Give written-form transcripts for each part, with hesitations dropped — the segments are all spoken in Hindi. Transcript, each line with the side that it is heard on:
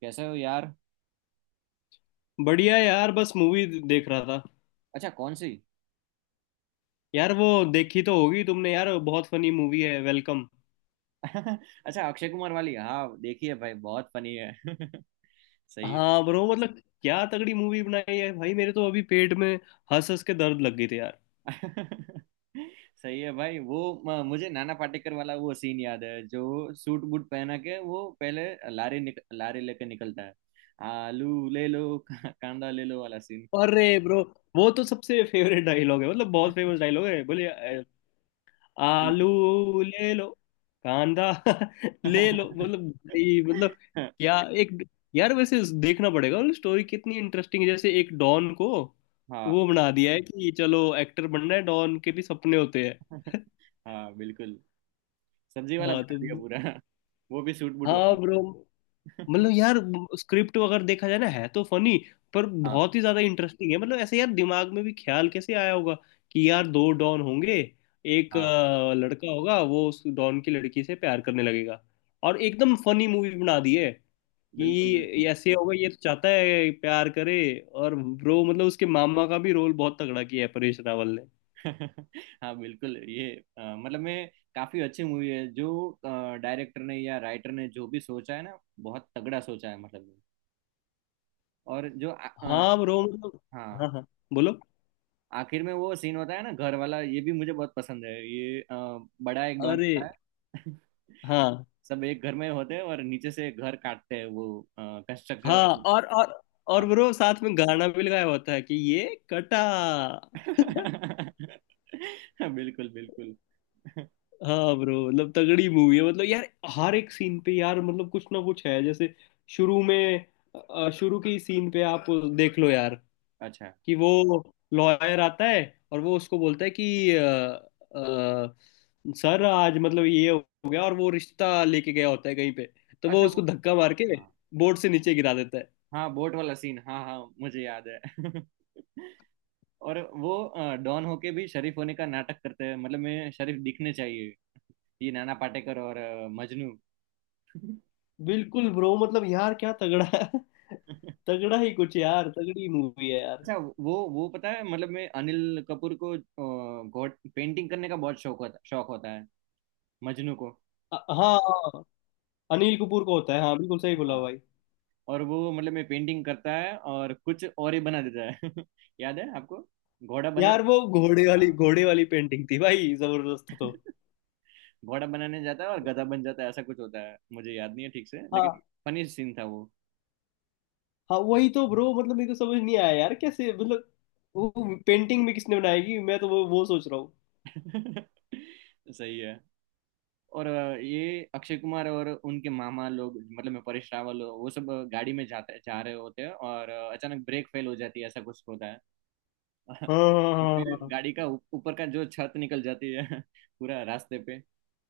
right: कैसे हो यार।
left: बढ़िया यार, बस मूवी देख रहा था।
right: अच्छा, कौन सी?
left: यार वो, देखी तो होगी तुमने यार, बहुत फनी मूवी है वेलकम।
right: अच्छा, अक्षय कुमार वाली। हाँ, देखिए भाई, बहुत फनी है। सही
left: हाँ ब्रो, मतलब क्या तगड़ी मूवी बनाई है भाई, मेरे तो अभी पेट में हंस हंस के दर्द लग गई थी यार।
right: है। सही है भाई। वो मुझे नाना पाटेकर वाला वो सीन याद है, जो सूट बूट पहना के वो पहले लारी लेके निकलता है। आलू ले लो, कांदा ले लो वाला सीन।
left: अरे ब्रो, वो तो सबसे फेवरेट डायलॉग है, मतलब बहुत फेमस डायलॉग है। बोले
right: बिल्कुल।
left: आलू ले लो, कांदा ले लो मतलब। भाई मतलब क्या, एक। यार वैसे देखना पड़ेगा, मतलब स्टोरी कितनी इंटरेस्टिंग है। जैसे एक डॉन को
right: हाँ,
left: वो बना दिया है कि चलो एक्टर बनना है, डॉन के भी सपने होते हैं।
right: हाँ, बिल्कुल। सब्जी वाला
left: हाँ
right: बना
left: तो।
right: दिया पूरा। वो भी सूट बूट वाला।
left: हाँ ब्रो मतलब यार, स्क्रिप्ट अगर देखा जाए ना, है तो फनी पर
right: हाँ,
left: बहुत ही ज्यादा इंटरेस्टिंग है। मतलब ऐसे यार, दिमाग में भी ख्याल कैसे आया होगा कि यार दो डॉन होंगे। एक
right: हाँ,
left: लड़का होगा, वो उस डॉन की लड़की से प्यार करने लगेगा और एकदम फनी मूवी बना दी है।
right: बिल्कुल,
left: कि
right: बिल्कुल।
left: ऐसे होगा, ये तो चाहता है प्यार करे। और ब्रो मतलब उसके मामा का भी रोल बहुत तगड़ा किया है परेश रावल ने।
right: हाँ, बिल्कुल ये, मतलब मैं काफी अच्छी मूवी है, जो डायरेक्टर ने या राइटर ने जो भी सोचा है ना, बहुत तगड़ा सोचा है मतलब। और जो
left: हाँ ब्रो मतलब।
right: हाँ,
left: हाँ हाँ बोलो।
right: आखिर में वो सीन होता है ना, घर वाला, ये भी मुझे बहुत पसंद है ये। बड़ा एक डॉन
left: अरे
right: आता है।
left: हाँ
right: सब एक घर में होते हैं और नीचे से घर काटते हैं, वो
left: हाँ,
right: कंस्ट्रक्शन।
left: और ब्रो साथ में गाना भी लगाया होता है कि ये कटा
right: हाँ। बिल्कुल, बिल्कुल।
left: हाँ ब्रो, मतलब तगड़ी मूवी है मतलब यार। हर एक सीन पे यार, मतलब कुछ ना कुछ है। जैसे शुरू में, शुरू की सीन पे आप देख लो यार।
right: अच्छा,
left: कि वो लॉयर आता है और वो उसको बोलता है कि सर आज मतलब ये हो गया और वो रिश्ता लेके गया होता है कहीं पे। तो वो
right: अच्छा,
left: उसको धक्का मार के
right: हाँ।
left: बोर्ड से नीचे गिरा देता है।
right: हाँ, बोट वाला सीन, हाँ, हाँ, मुझे याद है। और वो डॉन होके भी शरीफ होने का नाटक करते हैं, मतलब मैं, शरीफ दिखने चाहिए। ये नाना पाटेकर और मजनू।
left: बिल्कुल ब्रो, मतलब यार क्या तगड़ा है। तगड़ा ही कुछ, यार तगड़ी मूवी है यार।
right: अच्छा, वो पता है, मतलब मैं अनिल कपूर को, गॉड पेंटिंग करने का बहुत शौक होता है। मजनू को।
left: हाँ हाँ, अनिल कपूर का होता है। हाँ बिल्कुल सही बोला
right: हाँ,
left: भाई।
right: और वो, मतलब मैं, पेंटिंग करता है और कुछ और ही बना देता है। याद है आपको? घोड़ा बना।
left: यार वो घोड़े वाली
right: हाँ,
left: घोड़े वाली पेंटिंग थी भाई, जबरदस्त तो।
right: घोड़ा बनाने जाता है और गधा बन जाता है, ऐसा कुछ होता है, मुझे याद नहीं है ठीक से, लेकिन
left: हाँ
right: फनी सीन था वो।
left: हाँ वही तो ब्रो, मतलब मेरे को समझ नहीं आया यार कैसे मतलब। वो पेंटिंग में किसने बनाएगी मैं तो, वो सोच रहा हूँ।
right: सही है। और ये अक्षय कुमार और उनके मामा लोग, मतलब मैं परेश रावल, वो सब गाड़ी में जाते जा रहे होते हैं, और अचानक ब्रेक फेल हो जाती है, ऐसा कुछ होता है।
left: हाँ हाँ हाँ
right: और
left: हाँ हाँ,
right: फिर
left: हाँ।
right: गाड़ी का ऊपर का जो छत निकल जाती है पूरा रास्ते पे।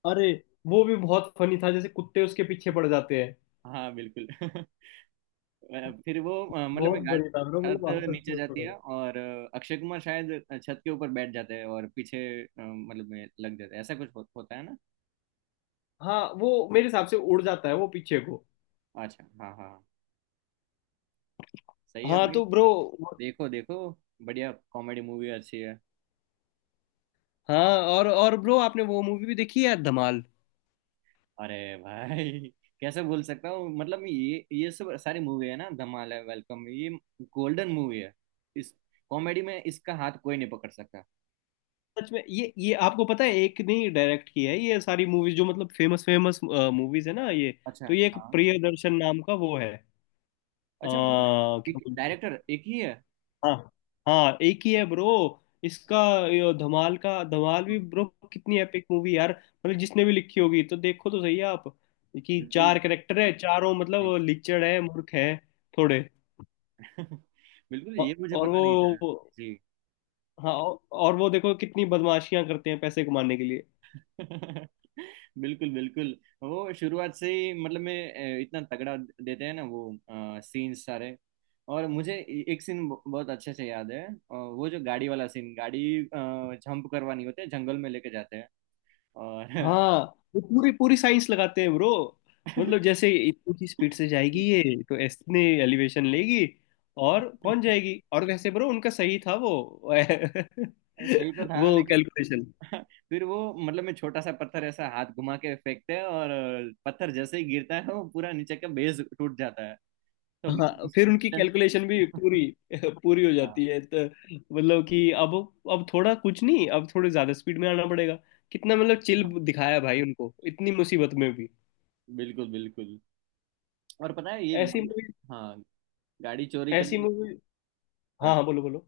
left: अरे वो भी बहुत फनी था जैसे कुत्ते उसके पीछे पड़ जाते हैं।
right: हाँ, बिल्कुल। फिर वो, मतलब
left: बहुत
right: मैं गाड़ी,
left: बढ़िया था ब्रो,
right: छत
left: मतलब हंस हंस के
right: नीचे
left: उड़
right: जाती
left: रहा
right: है
left: था।
right: और अक्षय कुमार शायद छत के ऊपर बैठ जाते हैं, और पीछे मतलब में लग जाते हैं, ऐसा कुछ होता है ना।
left: हाँ वो मेरे हिसाब से उड़ जाता है वो पीछे को।
right: अच्छा, हाँ, हाँ, हाँ। सही है
left: हाँ
right: भाई।
left: तो ब्रो।
right: देखो, देखो बढ़िया कॉमेडी मूवी, अच्छी है।
left: हाँ, और ब्रो आपने वो मूवी भी देखी है धमाल।
right: अरे भाई, कैसे भूल सकता हूँ, मतलब ये सब सारी मूवी है ना, धमाल है, वेलकम, ये गोल्डन मूवी है। इस कॉमेडी में इसका हाथ कोई नहीं पकड़ सकता।
left: सच में, ये आपको पता है, एक नहीं डायरेक्ट की है ये सारी मूवीज जो मतलब फेमस फेमस मूवीज है ना ये। तो
right: अच्छा।
left: ये एक
right: हाँ।
left: प्रियदर्शन नाम का वो है
right: अच्छा, मतलब
left: क्या
right: एक
left: बोलते हैं।
right: डायरेक्टर एक ही है।
left: हाँ हाँ एक ही है ब्रो। इसका ये धमाल का धमाल
right: हाँ,
left: भी ब्रो, कितनी एपिक मूवी यार। मतलब जिसने भी लिखी होगी तो देखो तो सही आप। कि
right: बिल्कुल
left: चार कैरेक्टर है, चारों
right: जी।
left: मतलब लिचड़ है, मूर्ख है थोड़े।
right: बिल्कुल,
left: औ-
right: ये मुझे
left: और
right: पता
left: वो,
right: नहीं था। जी।
left: हाँ और वो देखो कितनी बदमाशियां करते हैं पैसे कमाने के लिए।
right: बिल्कुल, बिल्कुल। वो शुरुआत से ही, मतलब मैं, इतना तगड़ा देते हैं ना वो सीन सारे। और मुझे एक सीन बहुत अच्छे से याद है। वो जो गाड़ी वाला सीन, गाड़ी जंप करवानी होती है, जंगल में लेके जाते हैं और
left: हाँ, वो पूरी पूरी साइंस लगाते हैं ब्रो। मतलब जैसे इतनी की स्पीड से जाएगी ये तो इतने एलिवेशन लेगी और पहुंच जाएगी। और वैसे ब्रो उनका सही था वो
right: सही तो था
left: वो
right: लेकिन
left: कैलकुलेशन।
right: फिर वो, मतलब मैं, छोटा सा पत्थर ऐसा हाथ घुमा के फेंकते हैं और पत्थर जैसे ही गिरता है, वो पूरा नीचे का बेस टूट जाता है
left: हाँ फिर उनकी
right: तो।
left: कैलकुलेशन भी पूरी पूरी हो
right: हाँ,
left: जाती है तो मतलब कि अब, थोड़ा कुछ नहीं, अब थोड़े ज्यादा स्पीड में आना पड़ेगा। कितना मतलब चिल दिखाया भाई, उनको इतनी मुसीबत में भी।
right: बिल्कुल, बिल्कुल। और पता है, ये
left: ऐसी
right: गाड़ी,
left: मूवी,
right: हाँ, गाड़ी चोरी
left: ऐसी
right: करने,
left: मूवी। हाँ हाँ
right: अच्छा,
left: बोलो बोलो।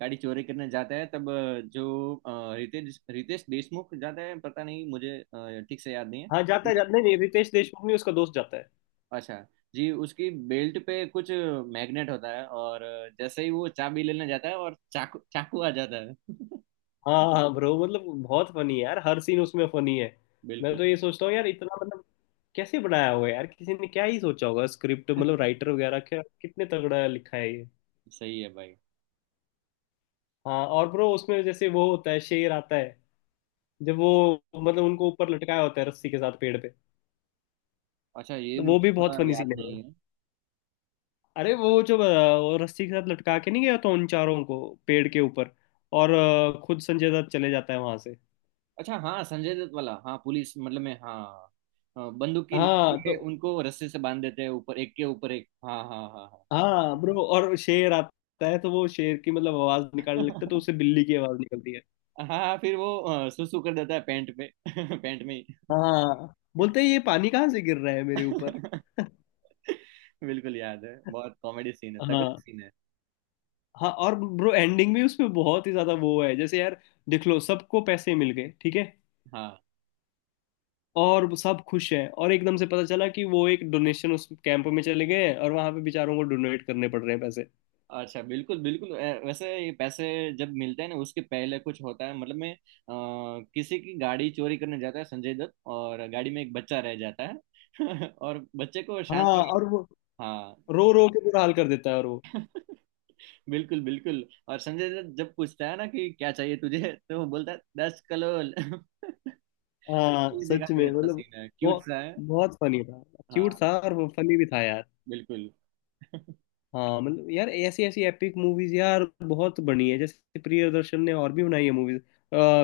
right: गाड़ी चोरी करने जाता है तब, जो रितेश रितेश देशमुख जाता है, पता नहीं मुझे, ठीक से याद नहीं है
left: हाँ जाता है,
right: लेकिन-
left: जाता नहीं, नहीं रितेश देशमुख, नहीं उसका दोस्त जाता है।
right: अच्छा। जी, उसकी बेल्ट पे कुछ मैग्नेट होता है, और जैसे ही वो चाबी लेने जाता है, और चाकू, चाकू आ जाता है।
left: हाँ हाँ ब्रो, मतलब बहुत फनी है यार, हर सीन उसमें फनी है। मैं
right: बिल्कुल।
left: तो ये सोचता हूँ यार इतना मतलब, कैसे बनाया होगा यार, किसी ने क्या ही सोचा होगा स्क्रिप्ट मतलब, राइटर वगैरह क्या कितने तगड़ा लिखा है ये।
right: सही है भाई।
left: हाँ और ब्रो उसमें जैसे वो होता है शेर आता है, जब वो मतलब उनको ऊपर लटकाया होता है रस्सी के साथ पेड़ पे,
right: अच्छा, ये
left: तो वो
right: मुझे
left: भी बहुत
right: थोड़ा
left: फनी
right: याद
left: सीन है bro।
right: नहीं है।
left: अरे वो जो वो रस्सी के साथ लटका के नहीं गया तो उन चारों को पेड़ के ऊपर, और खुद संजय दत्त चले जाता है वहां से।
right: अच्छा, हाँ, संजय दत्त वाला, हाँ, पुलिस, मतलब में, हाँ। हाँ, बंदूक की नोक
left: हाँ तो।
right: पे उनको रस्से से बांध देते हैं, ऊपर एक के ऊपर एक, हाँ, हाँ, हाँ।
left: हाँ ब्रो, और शेर आता है तो वो शेर की मतलब आवाज निकालने लगता है, तो
right: हाँ।
left: उससे बिल्ली की आवाज निकलती है।
right: हाँ, फिर वो सुसु कर देता है पैंट पे, पैंट में ही।
left: हाँ बोलते हैं ये पानी कहाँ से गिर रहा है मेरे ऊपर
right: बिल्कुल याद है, बहुत कॉमेडी सीन है, तगड़ी
left: हाँ
right: सीन है।
left: हाँ, और ब्रो एंडिंग भी उसमें बहुत ही ज्यादा वो है। जैसे यार देख लो, सबको पैसे मिल गए ठीक है
right: हाँ।
left: और वो सब खुश हैं, और एकदम से पता चला कि वो एक डोनेशन उस कैंप में चले गए हैं और वहां पे बेचारों को डोनेट करने पड़ रहे हैं पैसे।
right: अच्छा, बिल्कुल, बिल्कुल। वैसे, ये पैसे जब मिलते हैं ना, उसके पहले कुछ होता है, मतलब मैं किसी की गाड़ी चोरी करने जाता है संजय दत्त, और गाड़ी में एक बच्चा रह जाता है। और बच्चे को शांत
left: हाँ
right: कर।
left: और वो
right: हाँ।
left: रो रो के बुरा हाल कर देता है, और वो।
right: बिल्कुल, बिल्कुल। और संजय दत्त जब पूछता है ना, कि क्या चाहिए तुझे, तो वो बोलता है, दस कलोल।
left: हाँ
right: ये देखा
left: सच
right: भी,
left: में
right: अच्छा
left: मतलब,
right: सीन है,
left: वो
right: क्यूट सा है।
left: बहुत फनी था। क्यूट
right: हाँ,
left: था, और वो फनी भी था यार।
right: बिल्कुल।
left: हाँ मतलब यार, ऐसी ऐसी एपिक मूवीज यार बहुत बनी है। जैसे प्रियदर्शन ने और भी बनाई है मूवीज,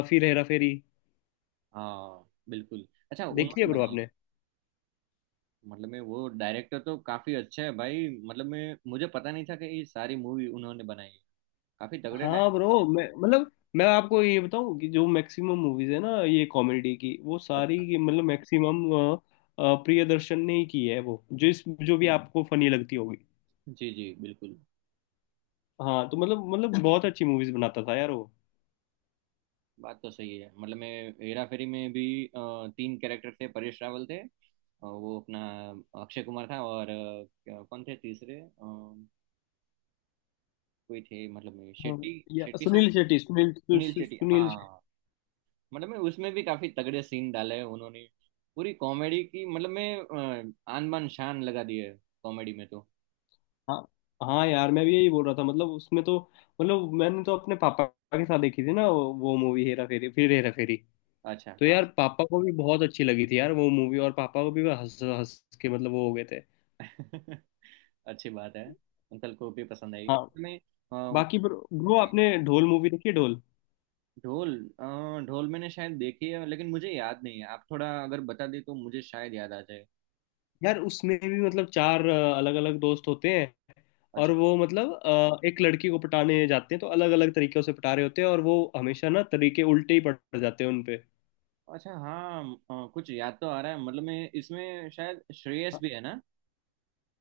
left: फिर हेरा फेरी।
right: हाँ, बिल्कुल। अच्छा,
left: देखी
right: उन्होंने
left: है ब्रो
right: बनाई?
left: आपने?
right: मतलब मैं वो डायरेक्टर तो काफी अच्छा है भाई, मतलब मैं, मुझे पता नहीं था कि ये सारी मूवी उन्होंने बनाई है। काफी तगड़े
left: हाँ ब्रो
right: डायरेक्टर।
left: मैं मतलब, मैं आपको ये बताऊं कि जो मैक्सिमम मूवीज है ना, ये कॉमेडी की, वो सारी
right: अच्छा।
left: की मतलब मैक्सिमम प्रियदर्शन ने ही की है, वो जो इस जो भी आपको फनी लगती होगी।
right: जी, जी, बिल्कुल।
left: हाँ तो मतलब, बहुत अच्छी मूवीज बनाता था यार वो।
right: बात तो सही है, मतलब मैं, हेरा फेरी में भी तीन कैरेक्टर थे, परेश रावल थे, वो अपना, अक्षय कुमार था, और कौन थे तीसरे, कोई थे, मतलब
left: हाँ,
right: शेट्टी,
left: या
right: शेट्टी साहब,
left: सुनील शेट्टी, सुनील सु,
right: सुनील
left: सु,
right: शेट्टी,
left: सुनील।
right: हाँ। मतलब मैं उसमें भी काफी तगड़े सीन डाले हैं उन्होंने। पूरी कॉमेडी की, मतलब मैं आन बान शान लगा दी है कॉमेडी में तो।
left: हाँ हाँ यार, मैं भी यही बोल रहा था मतलब उसमें तो। मतलब मैंने तो अपने पापा के साथ देखी थी ना वो मूवी, हेरा फेरी फिर हेरा फेरी।
right: अच्छा,
left: तो
right: हाँ।
left: यार पापा को भी बहुत अच्छी लगी थी यार वो मूवी, और पापा को भी वो हंस हंस के मतलब वो हो गए थे।
right: अच्छी बात है। अंकल को भी पसंद आई।
left: हाँ।
right: मैं।
left: बाकी ब्रो ब्रो आपने ढोल मूवी देखी है ढोल?
right: ढोल। अ, ढोल मैंने शायद देखी है, लेकिन मुझे याद नहीं है, आप थोड़ा अगर बता दे तो मुझे शायद याद आ जाए।
left: यार उसमें भी मतलब चार अलग अलग दोस्त होते हैं, और
right: अच्छा।
left: वो मतलब एक लड़की को पटाने जाते हैं, तो अलग अलग तरीके से पटा रहे होते हैं और वो हमेशा ना तरीके उल्टे ही पड़ जाते हैं उनपे।
right: अच्छा, हाँ, कुछ याद तो आ रहा है, मतलब मैं इसमें शायद श्रेयस भी है ना,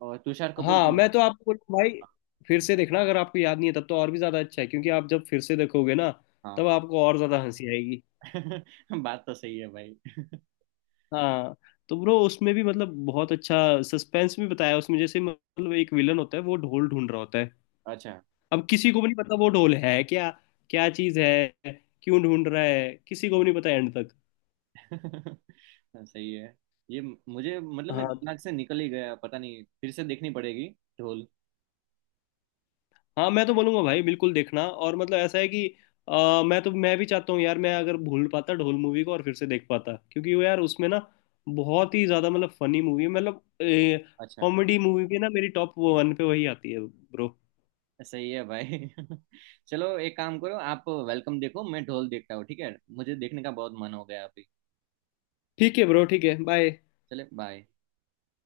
right: और तुषार कपूर
left: हाँ
right: भी
left: मैं तो आपको बोलूँ भाई, फिर से
right: है।
left: देखना। अगर आपको याद नहीं है तब तो और भी ज़्यादा अच्छा है, क्योंकि आप जब फिर से देखोगे ना
right: हाँ।
left: तब आपको और ज़्यादा हंसी आएगी।
right: बात तो सही है भाई।
left: हाँ तो ब्रो उसमें भी मतलब बहुत अच्छा सस्पेंस भी बताया है उसमें। जैसे मतलब एक विलन होता है, वो ढोल ढूंढ रहा होता है।
right: अच्छा।
left: अब किसी को भी नहीं पता वो ढोल है क्या, क्या चीज़ है, क्यों ढूंढ रहा है, किसी को भी नहीं पता एंड तक।
right: सही है, ये मुझे, मतलब मैं, दिमाग
left: हाँ
right: से निकल ही गया, पता नहीं, फिर से देखनी पड़ेगी ढोल।
left: हाँ, मैं तो बोलूंगा भाई बिल्कुल देखना। और मतलब ऐसा है कि मैं तो, मैं भी चाहता हूँ यार, मैं अगर भूल पाता ढोल मूवी को और फिर से देख पाता, क्योंकि वो यार उसमें ना बहुत ही ज्यादा मतलब फनी मूवी है। मतलब
right: अच्छा,
left: कॉमेडी मूवी भी ना मेरी टॉप वन पे वही आती है ब्रो।
right: सही है भाई। चलो, एक काम करो, आप वेलकम देखो, मैं ढोल देखता हूँ, ठीक है, मुझे देखने का बहुत मन हो गया अभी।
left: ठीक है ब्रो, ठीक है बाय।
right: चले, बाय।